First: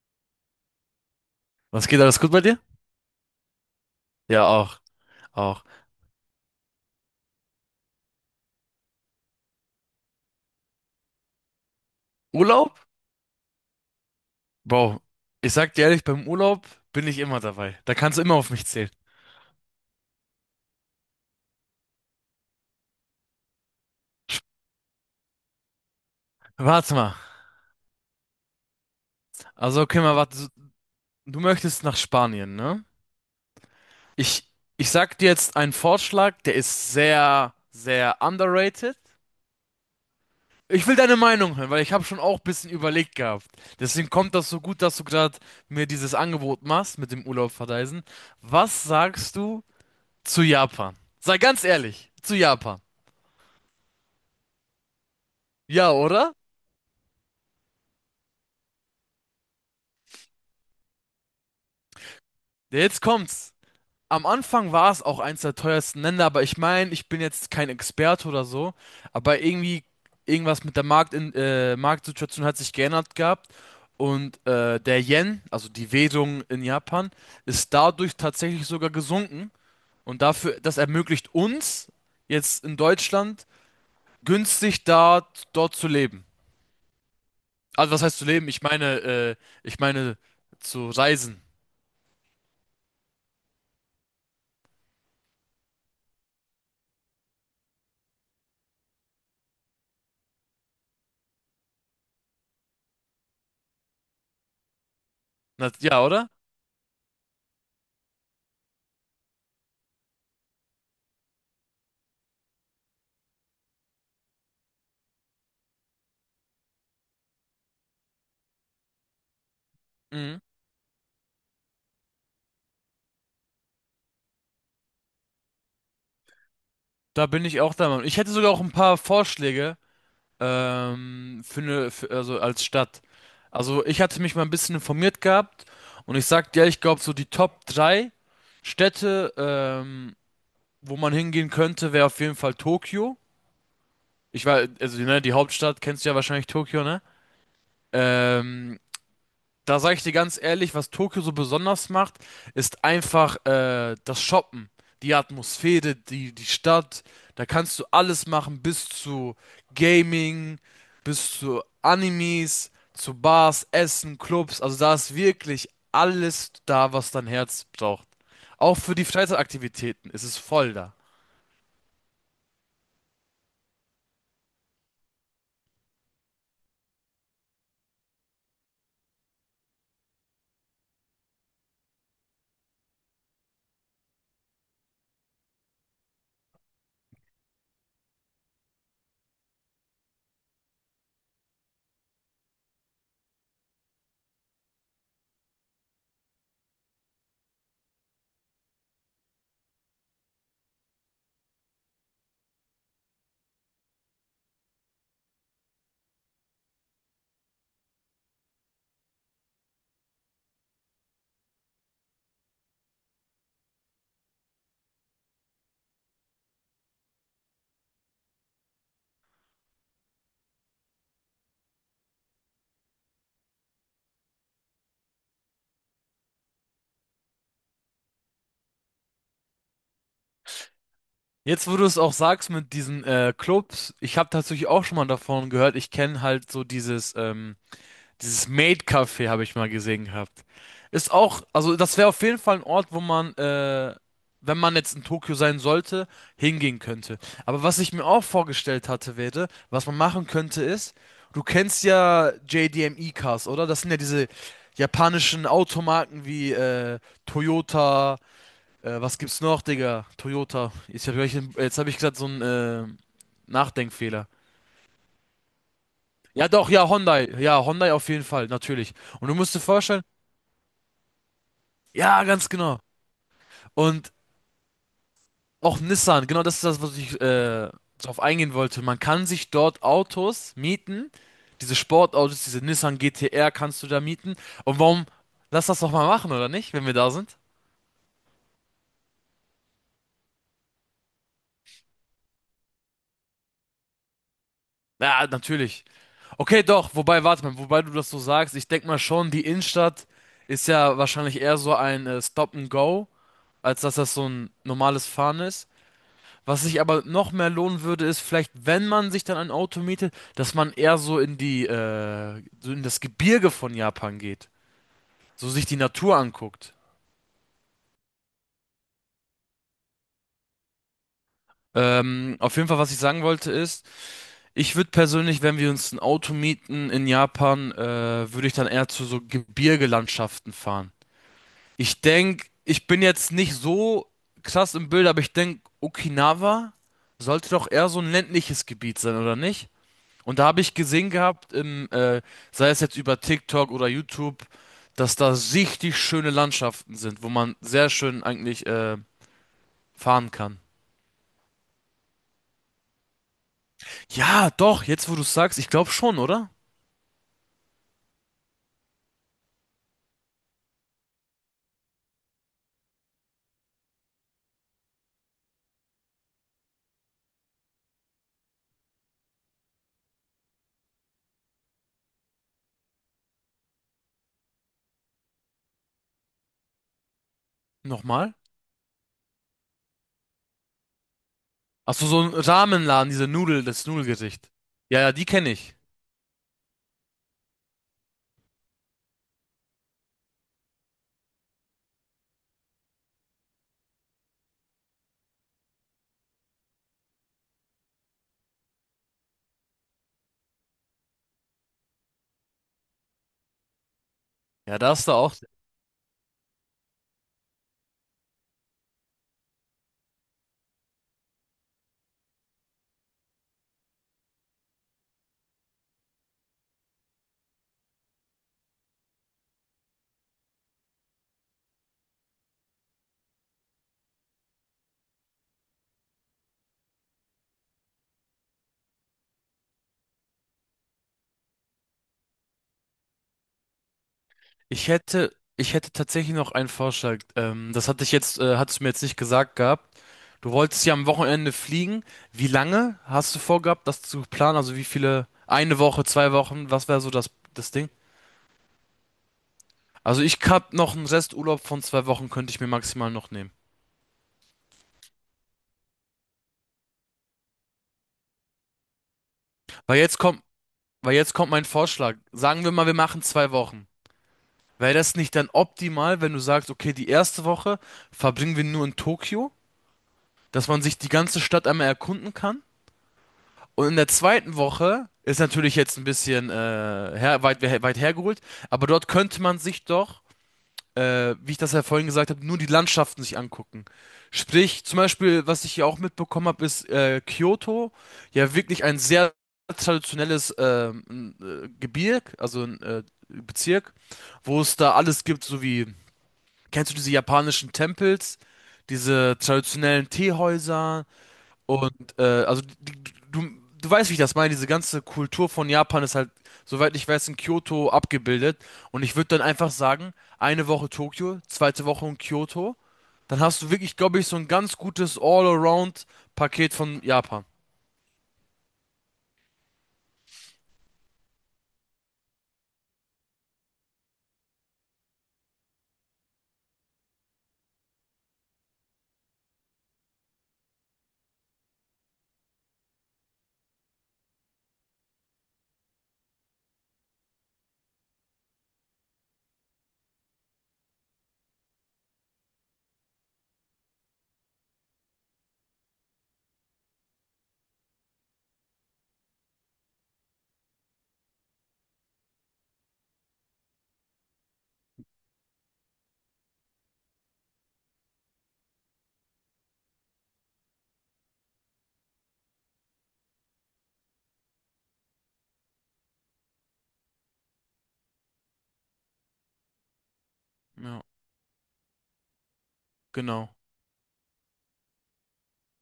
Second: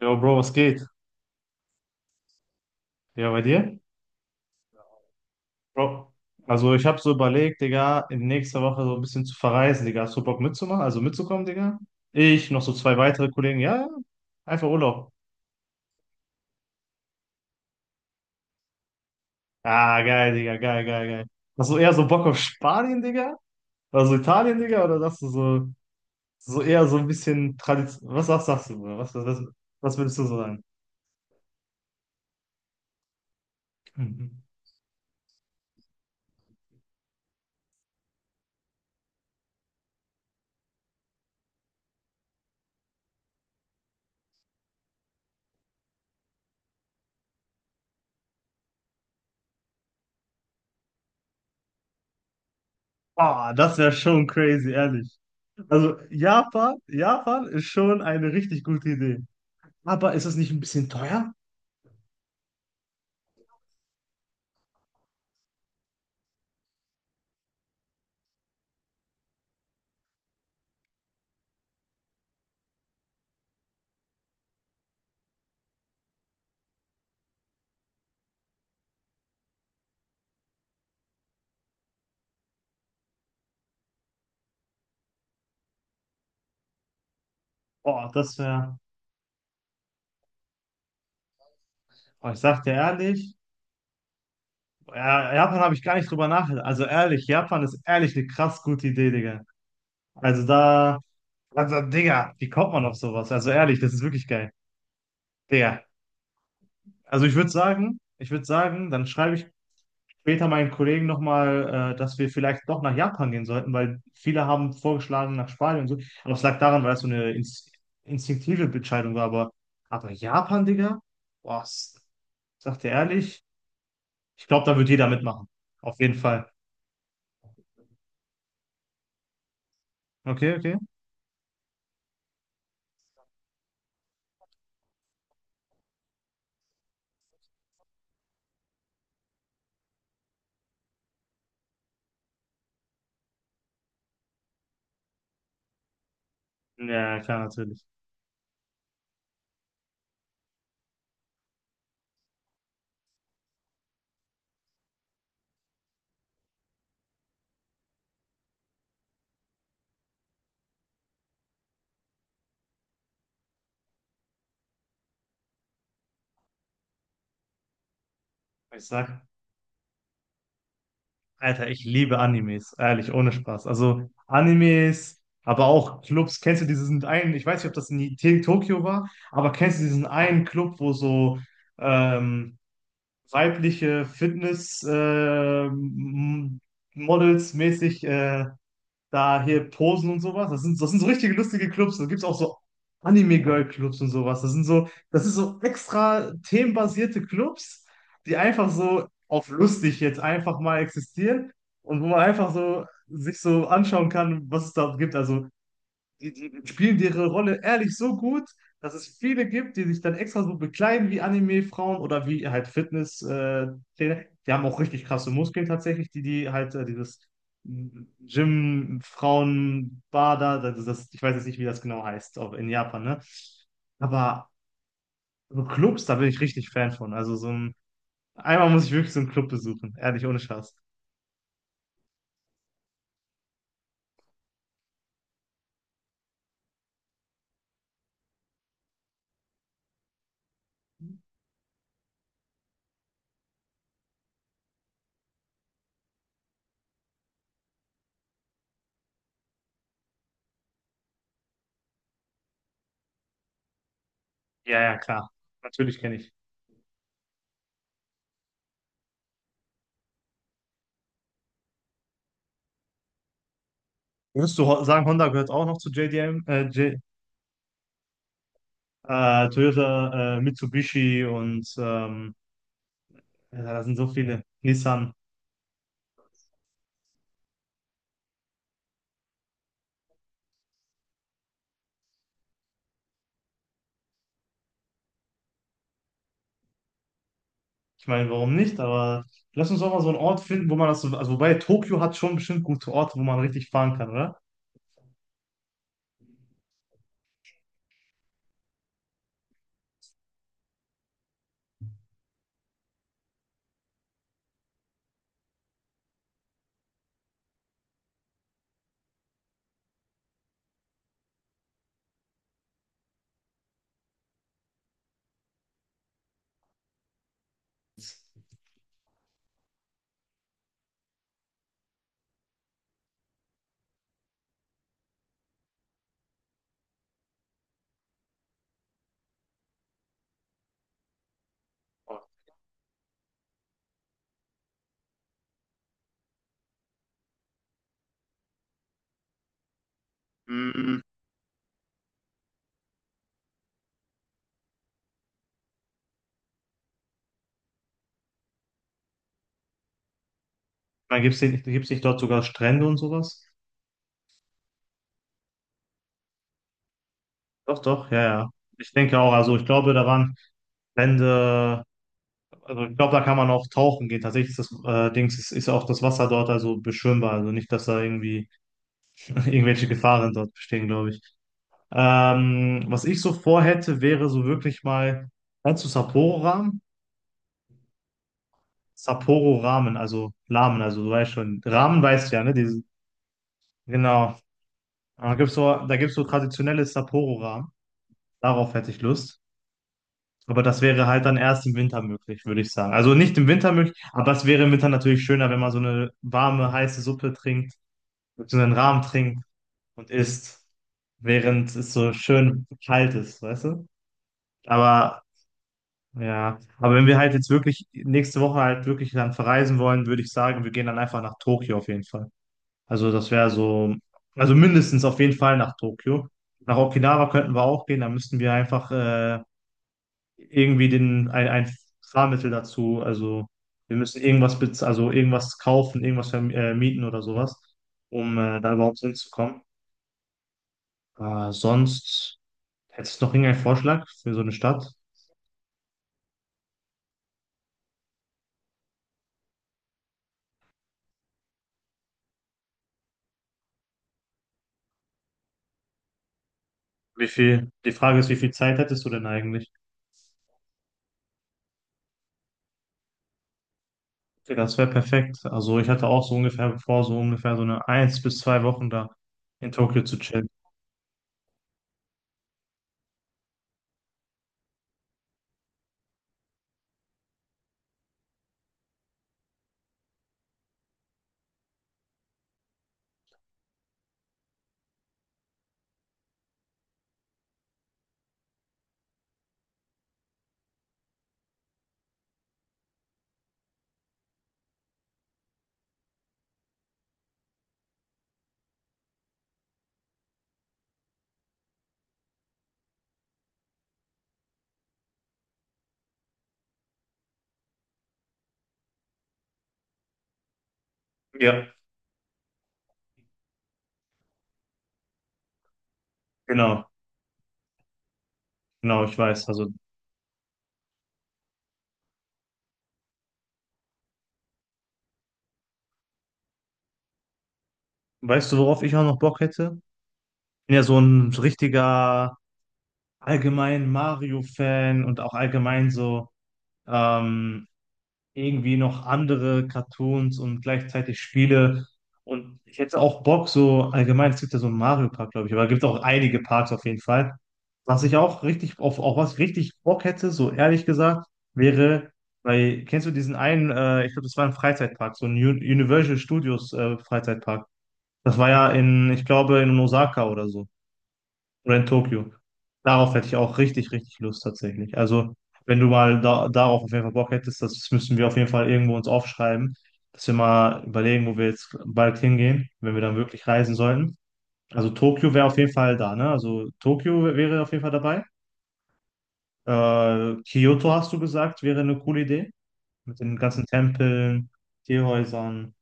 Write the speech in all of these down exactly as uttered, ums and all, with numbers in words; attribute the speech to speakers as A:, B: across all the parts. A: Jo, Bro, was geht?
B: Was geht alles gut bei dir?
A: Ja, bei dir?
B: Ja, auch, auch.
A: Bro, also ich habe so überlegt, Digga, in nächster Woche so ein bisschen zu verreisen, Digga. Hast du Bock mitzumachen? Also mitzukommen, Digga? Ich, noch so
B: Urlaub?
A: zwei weitere Kollegen. Ja, ja. Einfach
B: Bro,
A: Urlaub.
B: ich sag dir ehrlich, beim Urlaub bin ich immer dabei. Da kannst du immer auf mich zählen.
A: Ah, geil, Digga, geil, geil, geil. Hast du eher so Bock auf Spanien, Digga? Oder so Italien, Digga? Oder sagst du so, so eher
B: Warte
A: so ein
B: mal.
A: bisschen Tradition? Was, was sagst du, Bruder? Was, was, was,
B: Also,
A: was
B: okay, mal
A: würdest du
B: warte.
A: so
B: So,
A: sagen?
B: du möchtest nach Spanien, ne?
A: Mhm.
B: Ich, ich sag dir jetzt einen Vorschlag, der ist sehr, sehr underrated. Ich will deine Meinung hören, weil ich habe schon auch ein bisschen überlegt gehabt. Deswegen kommt das so gut, dass du gerade mir dieses Angebot machst mit dem Urlaub verreisen. Was sagst du zu Japan? Sei ganz ehrlich, zu Japan.
A: Ah, das wäre schon crazy, ehrlich.
B: Ja,
A: Also
B: oder?
A: Japan, Japan ist schon eine richtig gute Idee. Aber ist es nicht ein bisschen teuer?
B: Ja, jetzt kommt's. Am Anfang war es auch eins der teuersten Länder, aber ich meine, ich bin jetzt kein Experte oder so, aber irgendwie irgendwas mit der Markt in, äh, Marktsituation hat sich geändert gehabt und äh, der Yen, also die Währung in Japan, ist dadurch tatsächlich sogar gesunken und dafür, das ermöglicht uns jetzt in Deutschland günstig da dort zu leben. Also was
A: Boah,
B: heißt zu
A: das
B: leben? Ich
A: wäre.
B: meine, äh, ich meine zu reisen.
A: Boah, ich sag dir ehrlich, ja, Japan habe ich gar nicht drüber nachgedacht. Also ehrlich, Japan ist ehrlich eine krass gute Idee, Digga. Also da. Also, Digga, wie kommt man auf sowas? Also ehrlich, das ist wirklich geil.
B: Na,
A: Digga.
B: ja, oder?
A: Also ich würde sagen, ich würde sagen, dann schreibe ich später meinen Kollegen nochmal, äh, dass wir vielleicht doch nach Japan gehen sollten, weil viele haben vorgeschlagen nach Spanien und so. Aber es lag daran, weil es so eine ins- instinktive Entscheidung war. Aber, aber
B: Mhm.
A: Japan, Digga? Was? Sagt ihr ehrlich? Ich glaube, da wird jeder mitmachen. Auf jeden Fall.
B: Da bin ich auch der Meinung. Ich hätte sogar auch ein paar Vorschläge
A: Okay, okay.
B: ähm, für eine, für, also als Stadt. Also ich hatte mich mal ein bisschen informiert gehabt und ich sagte, ja, ich glaube so die Top drei Städte, ähm, wo man hingehen könnte, wäre auf jeden Fall Tokio. Ich war, also ne, die Hauptstadt kennst du ja wahrscheinlich Tokio, ne?
A: Ja, klar, natürlich.
B: Ähm, Da sage ich dir ganz ehrlich, was Tokio so besonders macht, ist einfach äh, das Shoppen, die Atmosphäre, die, die Stadt. Da kannst du alles machen, bis zu Gaming, bis zu Animes, zu Bars, Essen, Clubs. Also da ist wirklich alles da, was dein Herz braucht. Auch
A: Ich
B: für die
A: sag,
B: Freizeitaktivitäten ist es voll da.
A: Alter, ich liebe Animes. Ehrlich, ohne Spaß. Also Animes, aber auch Clubs. Kennst du diesen einen, ich weiß nicht, ob das in T- Tokio war, aber kennst du diesen einen Club, wo so, ähm, weibliche Fitness äh, m- Models mäßig äh, da hier posen und sowas. Das sind, das sind so richtige lustige Clubs. Da gibt es auch so Anime-Girl-Clubs und sowas. Das sind so, das ist so extra themenbasierte Clubs, die einfach so auf lustig jetzt einfach mal existieren und wo man einfach so sich so anschauen kann, was es da gibt. Also die, die spielen ihre Rolle ehrlich so gut, dass es viele gibt, die sich dann extra so bekleiden wie Anime-Frauen oder wie halt Fitness-Trainer. Die haben auch richtig krasse Muskeln tatsächlich, die, die halt äh, dieses Gym-Frauen-Bader, das, ist das, ich weiß jetzt nicht, wie das genau heißt, auch in Japan, ne? Aber so Clubs, da bin ich richtig Fan von. Also so ein, einmal muss ich wirklich so einen Club besuchen, ehrlich, ohne Spaß.
B: Jetzt, wo du es auch sagst mit diesen äh, Clubs, ich habe tatsächlich auch schon mal davon gehört. Ich kenne halt so dieses ähm, Dieses Maid-Café habe ich mal gesehen gehabt. Ist auch, also das wäre auf jeden Fall ein Ort, wo man, äh, wenn man jetzt in Tokio sein sollte, hingehen könnte. Aber was ich mir auch vorgestellt hatte, wäre, was man machen könnte, ist, du kennst ja J D M-E-Cars, oder? Das sind ja diese
A: Ja, ja, klar.
B: japanischen
A: Natürlich kenne
B: Automarken
A: ich.
B: wie äh, Toyota, äh, was gibt's noch, Digga? Toyota. Jetzt habe ich, jetzt hab ich gesagt, so ein äh, Nachdenkfehler.
A: Würdest du ho- sagen, Honda gehört auch noch zu J D M,
B: Ja,
A: äh,
B: doch, ja,
A: J
B: Hyundai. Ja, Hyundai auf jeden Fall, natürlich. Und du
A: äh,
B: musst dir vorstellen,
A: Toyota, äh, Mitsubishi und
B: ja,
A: ähm,
B: ganz genau.
A: ja, da sind so
B: Und
A: viele. Nissan.
B: auch Nissan, genau das ist das, was ich äh, darauf eingehen wollte. Man kann sich dort Autos mieten, diese Sportautos, diese Nissan G T-R kannst du da mieten. Und warum, lass das doch mal machen, oder nicht, wenn wir da sind?
A: Ich meine, warum nicht? Aber lass uns auch mal so einen Ort finden, wo man das so, also wobei Tokio hat schon bestimmt gute Orte, wo man richtig fahren kann, oder?
B: Ja, natürlich. Okay, doch, wobei, warte mal, wobei du das so sagst, ich denke mal schon, die Innenstadt ist ja wahrscheinlich eher so ein äh, Stop and Go, als dass das so ein normales Fahren ist. Was sich aber noch mehr lohnen würde, ist vielleicht, wenn man sich dann ein Auto mietet, dass man eher so in die, äh, so in das Gebirge von Japan geht, so sich die Natur anguckt. Ähm, auf jeden Fall, was ich sagen wollte, ist, ich würde persönlich, wenn wir uns ein Auto mieten in Japan, äh, würde ich dann eher zu so Gebirgelandschaften fahren. Ich denke, ich bin jetzt nicht so krass im Bild, aber ich denke, Okinawa sollte doch eher so ein ländliches Gebiet sein, oder nicht? Und da habe ich
A: Mm,
B: gesehen gehabt, im, äh, sei es jetzt über TikTok oder YouTube, dass da richtig schöne Landschaften sind, wo man sehr schön eigentlich äh, fahren kann.
A: man gibt es nicht, gibt's nicht dort sogar Strände und sowas?
B: Ja, doch, jetzt wo du es sagst, ich glaube schon, oder?
A: Doch, doch, ja, ja. Ich denke auch, also ich glaube, da waren Strände, also ich glaube, da kann man auch tauchen gehen. Tatsächlich ist das äh, Dings, ist, ist auch das Wasser dort also beschwimmbar, also nicht, dass da irgendwie irgendwelche Gefahren dort bestehen, glaube ich. Ähm, was ich so vorhätte, wäre so wirklich mal, kennst du Sapporo-Ramen?
B: Nochmal?
A: Sapporo-Ramen, also Ramen, also du weißt schon, Ramen
B: Achso, so
A: weißt du
B: so ein
A: ja, ne? Diese,
B: Ramenladen, diese Nudel, das
A: genau.
B: Nudelgericht. Ja, ja, die
A: Da
B: kenne
A: gibt's so,
B: ich.
A: da gibt's so traditionelle Sapporo-Ramen. Darauf hätte ich Lust. Aber das wäre halt dann erst im Winter möglich, würde ich sagen. Also nicht im Winter möglich, aber es wäre im Winter natürlich schöner, wenn man so eine warme, heiße Suppe trinkt, so einen Ramen trinkt und isst, während es so schön kalt ist, weißt du?
B: Ja, da ist da
A: Aber
B: auch.
A: ja, aber wenn wir halt jetzt wirklich nächste Woche halt wirklich dann verreisen wollen, würde ich sagen, wir gehen dann einfach nach Tokio auf jeden Fall. Also das wäre so, also mindestens auf jeden Fall nach Tokio. Nach Okinawa könnten wir auch gehen, da müssten wir einfach äh, irgendwie den, ein, ein Fahrmittel dazu, also wir müssen irgendwas, bez- also irgendwas kaufen, irgendwas verm- äh, mieten oder sowas, um äh, da überhaupt hinzukommen. Äh, sonst hättest du noch irgendeinen Vorschlag für so eine
B: Ich
A: Stadt?
B: hätte, ich hätte tatsächlich noch einen Vorschlag. Ähm, das hatte ich jetzt, äh, hattest du mir jetzt nicht gesagt gehabt. Du wolltest ja am Wochenende fliegen. Wie lange hast du vorgehabt, das zu planen? Also wie viele? Eine Woche, zwei Wochen? Was wäre so
A: Wie
B: das, das
A: viel, die
B: Ding?
A: Frage ist, wie viel Zeit hättest du denn eigentlich?
B: Also ich hab noch einen Resturlaub von zwei Wochen, könnte ich mir maximal noch nehmen.
A: Okay, das wäre perfekt. Also ich hatte auch so ungefähr vor, so ungefähr so eine eins bis zwei Wochen da in
B: Weil
A: Tokio zu
B: jetzt kommt,
A: chillen.
B: weil jetzt kommt mein Vorschlag. Sagen wir mal, wir machen zwei Wochen. Wäre das nicht dann optimal, wenn du sagst, okay, die erste Woche verbringen wir nur in Tokio, dass man sich die ganze Stadt einmal erkunden kann? Und in der zweiten Woche ist natürlich jetzt ein bisschen äh, her, weit, weit hergeholt, aber dort könnte man sich doch, äh, wie ich das ja vorhin gesagt habe, nur die Landschaften sich angucken. Sprich, zum Beispiel, was ich hier auch mitbekommen habe, ist äh, Kyoto ja wirklich ein sehr traditionelles ähm, äh, Gebirg, also ein äh, Bezirk, wo es da alles gibt, so wie, kennst du diese japanischen Tempels, diese traditionellen Teehäuser,
A: Ja,
B: und äh, also die- du, du weißt, wie ich das meine. Diese ganze Kultur von Japan ist halt,
A: genau,
B: soweit ich weiß, in Kyoto abgebildet. Und
A: genau,
B: ich
A: ich
B: würde dann
A: weiß. Also
B: einfach sagen, eine Woche Tokio, zweite Woche in Kyoto. Dann hast du wirklich, glaube ich, so ein ganz gutes All-Around-Paket von Japan.
A: weißt du, worauf ich auch noch Bock hätte? Bin ja so ein richtiger allgemein Mario-Fan und auch allgemein so ähm, irgendwie noch andere Cartoons und gleichzeitig Spiele. Und ich hätte auch Bock, so allgemein, es gibt ja so einen Mario-Park, glaube ich, aber es gibt auch einige Parks auf jeden Fall. Was ich auch richtig, auf, auf was ich richtig Bock hätte, so ehrlich gesagt, wäre, weil, kennst du diesen einen, äh, ich glaube, das war ein Freizeitpark, so ein Un- Universal Studios äh, Freizeitpark. Das war ja in, ich glaube, in Osaka oder so. Rent Tokyo. Darauf hätte ich auch richtig, richtig Lust tatsächlich. Also, wenn du mal da, darauf auf jeden Fall Bock hättest, das müssen wir auf jeden Fall irgendwo uns aufschreiben, dass wir mal überlegen, wo wir jetzt bald hingehen, wenn wir dann wirklich reisen sollten. Also, Tokio wäre auf jeden Fall da, ne? Also, Tokio wär- wäre auf jeden Fall dabei. Äh, Kyoto
B: Ja,
A: hast du gesagt, wäre eine coole Idee. Mit den
B: genau.
A: ganzen Tempeln, Teehäusern.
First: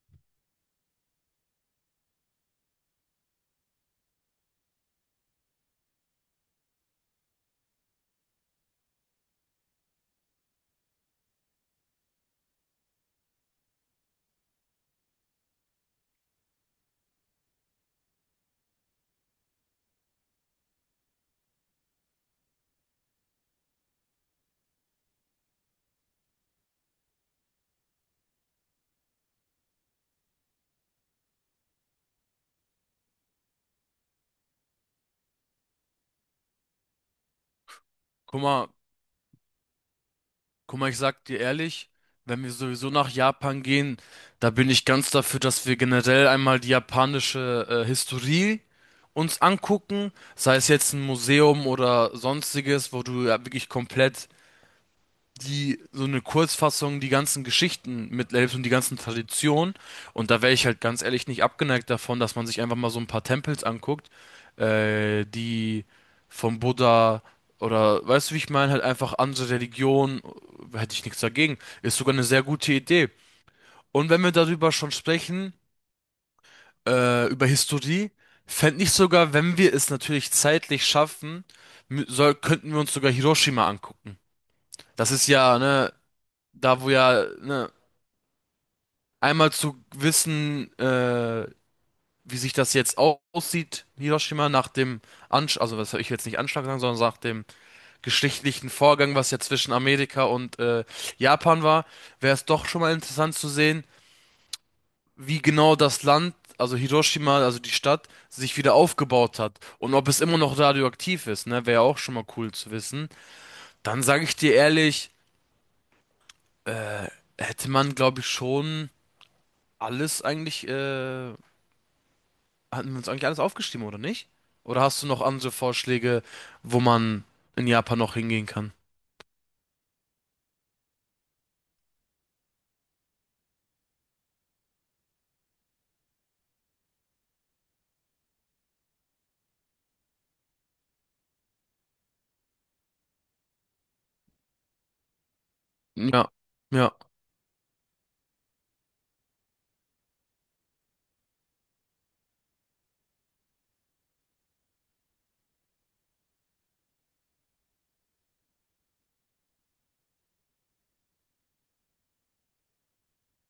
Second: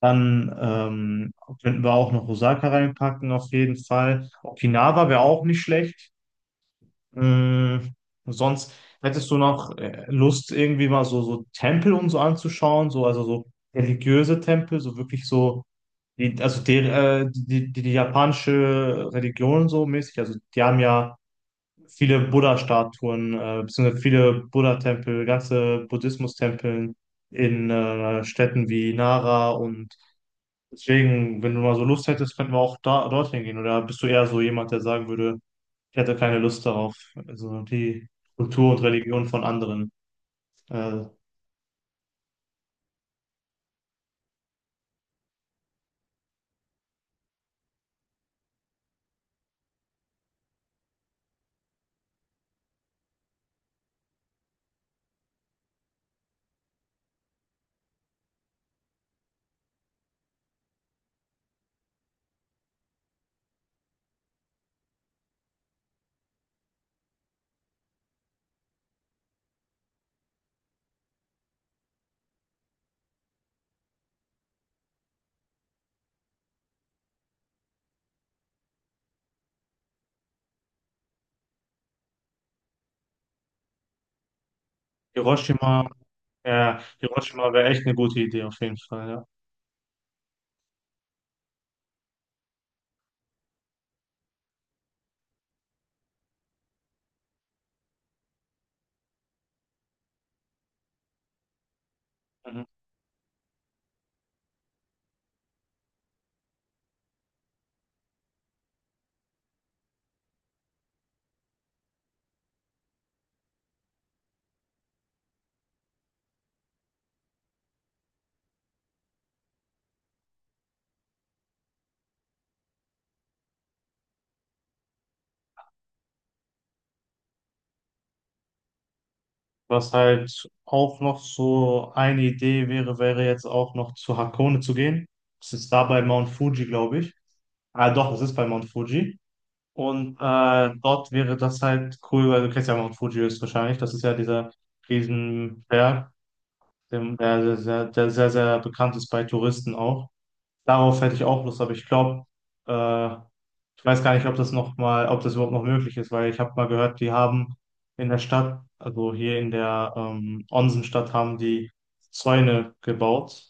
A: Dann ähm, könnten wir auch noch Osaka reinpacken, auf jeden Fall. Okinawa wäre auch nicht schlecht. Hm, sonst hättest du noch äh, Lust, irgendwie mal so, so Tempel und so anzuschauen, so, also so religiöse Tempel, so wirklich so, die, also die, äh, die, die, die japanische Religion so mäßig, also die haben ja viele Buddha-Statuen, äh, beziehungsweise viele Buddha-Tempel, ganze Buddhismus-Tempel in äh, Städten wie Nara und deswegen, wenn du mal so Lust hättest, könnten wir auch da, dorthin gehen, oder bist du eher so jemand, der sagen würde, ich hatte keine Lust darauf, also die
B: Guck mal,
A: Kultur und Religion von anderen.
B: Guck mal, ich
A: Äh,
B: sag dir ehrlich, wenn wir sowieso nach Japan gehen, da bin ich ganz dafür, dass wir generell einmal die japanische äh, Historie uns angucken, sei es jetzt ein Museum oder sonstiges, wo du ja wirklich komplett die so eine Kurzfassung, die ganzen Geschichten mithilft und die ganzen Traditionen. Und da wäre ich halt ganz ehrlich nicht abgeneigt davon, dass man sich einfach mal so ein paar Tempels anguckt, äh, die vom Buddha oder weißt du, wie ich meine, halt einfach andere Religionen, äh, hätte ich nichts dagegen. Ist sogar eine sehr gute Idee. Und wenn wir darüber schon sprechen, äh, über Historie, fände ich sogar, wenn wir es natürlich zeitlich schaffen, mü- soll, könnten wir uns sogar Hiroshima angucken. Das ist ja,
A: Hiroshima,
B: ne,
A: ja,
B: da wo ja,
A: Hiroshima wäre
B: ne,
A: echt eine gute Idee auf jeden Fall, ja.
B: einmal zu wissen, äh, wie sich das jetzt au- aussieht, Hiroshima, nach dem Anschlag, also was soll ich will jetzt nicht Anschlag sagen, sondern nach dem geschichtlichen Vorgang, was ja zwischen Amerika und äh, Japan war, wäre es doch
A: Mhm.
B: schon mal interessant zu sehen, wie genau das Land, also Hiroshima, also die Stadt, sich wieder aufgebaut hat und ob es immer noch radioaktiv ist, ne, wäre ja auch schon mal cool zu wissen. Dann sage ich dir ehrlich, äh, hätte man, glaube ich, schon alles eigentlich. äh, Hatten wir uns eigentlich alles aufgeschrieben, oder nicht? Oder hast du noch andere Vorschläge, wo man in Japan noch hingehen kann?
A: Was halt auch noch so eine Idee wäre, wäre jetzt auch noch zu Hakone zu gehen. Das ist da bei Mount Fuji, glaube ich. Ah, doch, es ist bei Mount Fuji. Und äh, dort wäre das halt cool, weil du kennst ja Mount Fuji höchstwahrscheinlich. Das ist ja dieser Riesenberg,
B: Ja, ja.
A: dem- der, der, der, der sehr, sehr bekannt ist bei Touristen auch. Darauf hätte ich auch Lust, aber ich glaube, äh, ich weiß gar nicht, ob das noch mal, ob das überhaupt noch möglich ist, weil ich habe mal gehört, die haben in der Stadt, also hier in der ähm, Onsenstadt, haben die Zäune gebaut,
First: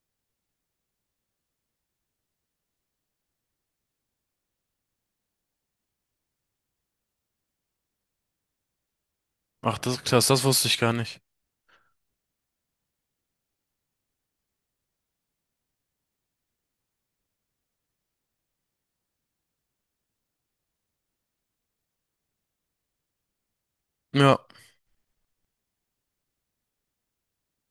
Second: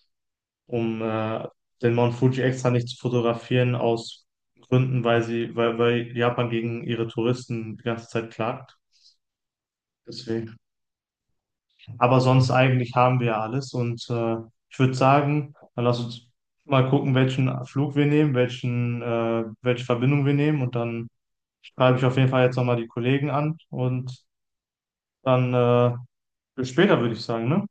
A: um äh, den Mount Fuji extra nicht zu fotografieren aus Gründen, weil sie, weil, weil Japan gegen ihre Touristen die ganze Zeit klagt.
B: Ach, das ist krass, das
A: Deswegen.
B: wusste ich gar nicht.
A: Aber sonst eigentlich haben wir ja alles. Und äh, ich würde sagen, dann lass uns mal gucken, welchen Flug wir nehmen, welchen, äh, welche Verbindung wir nehmen. Und dann schreibe ich auf jeden Fall jetzt nochmal die Kollegen an. Und
B: Ja,
A: dann äh, bis später, würde ich sagen, ne?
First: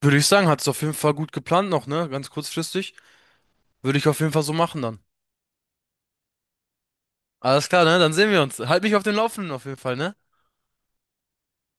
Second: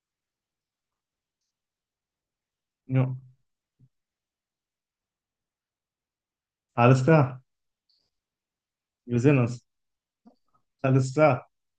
B: würde ich sagen, hat es auf jeden Fall gut geplant noch, ne? Ganz kurzfristig.
A: Ja.
B: Würde ich auf jeden Fall so machen dann.
A: Alles klar.
B: Alles klar, ne? Dann sehen wir uns. Halt mich auf dem
A: Wir sehen
B: Laufenden
A: uns.
B: auf jeden Fall, ne?
A: Alles klar.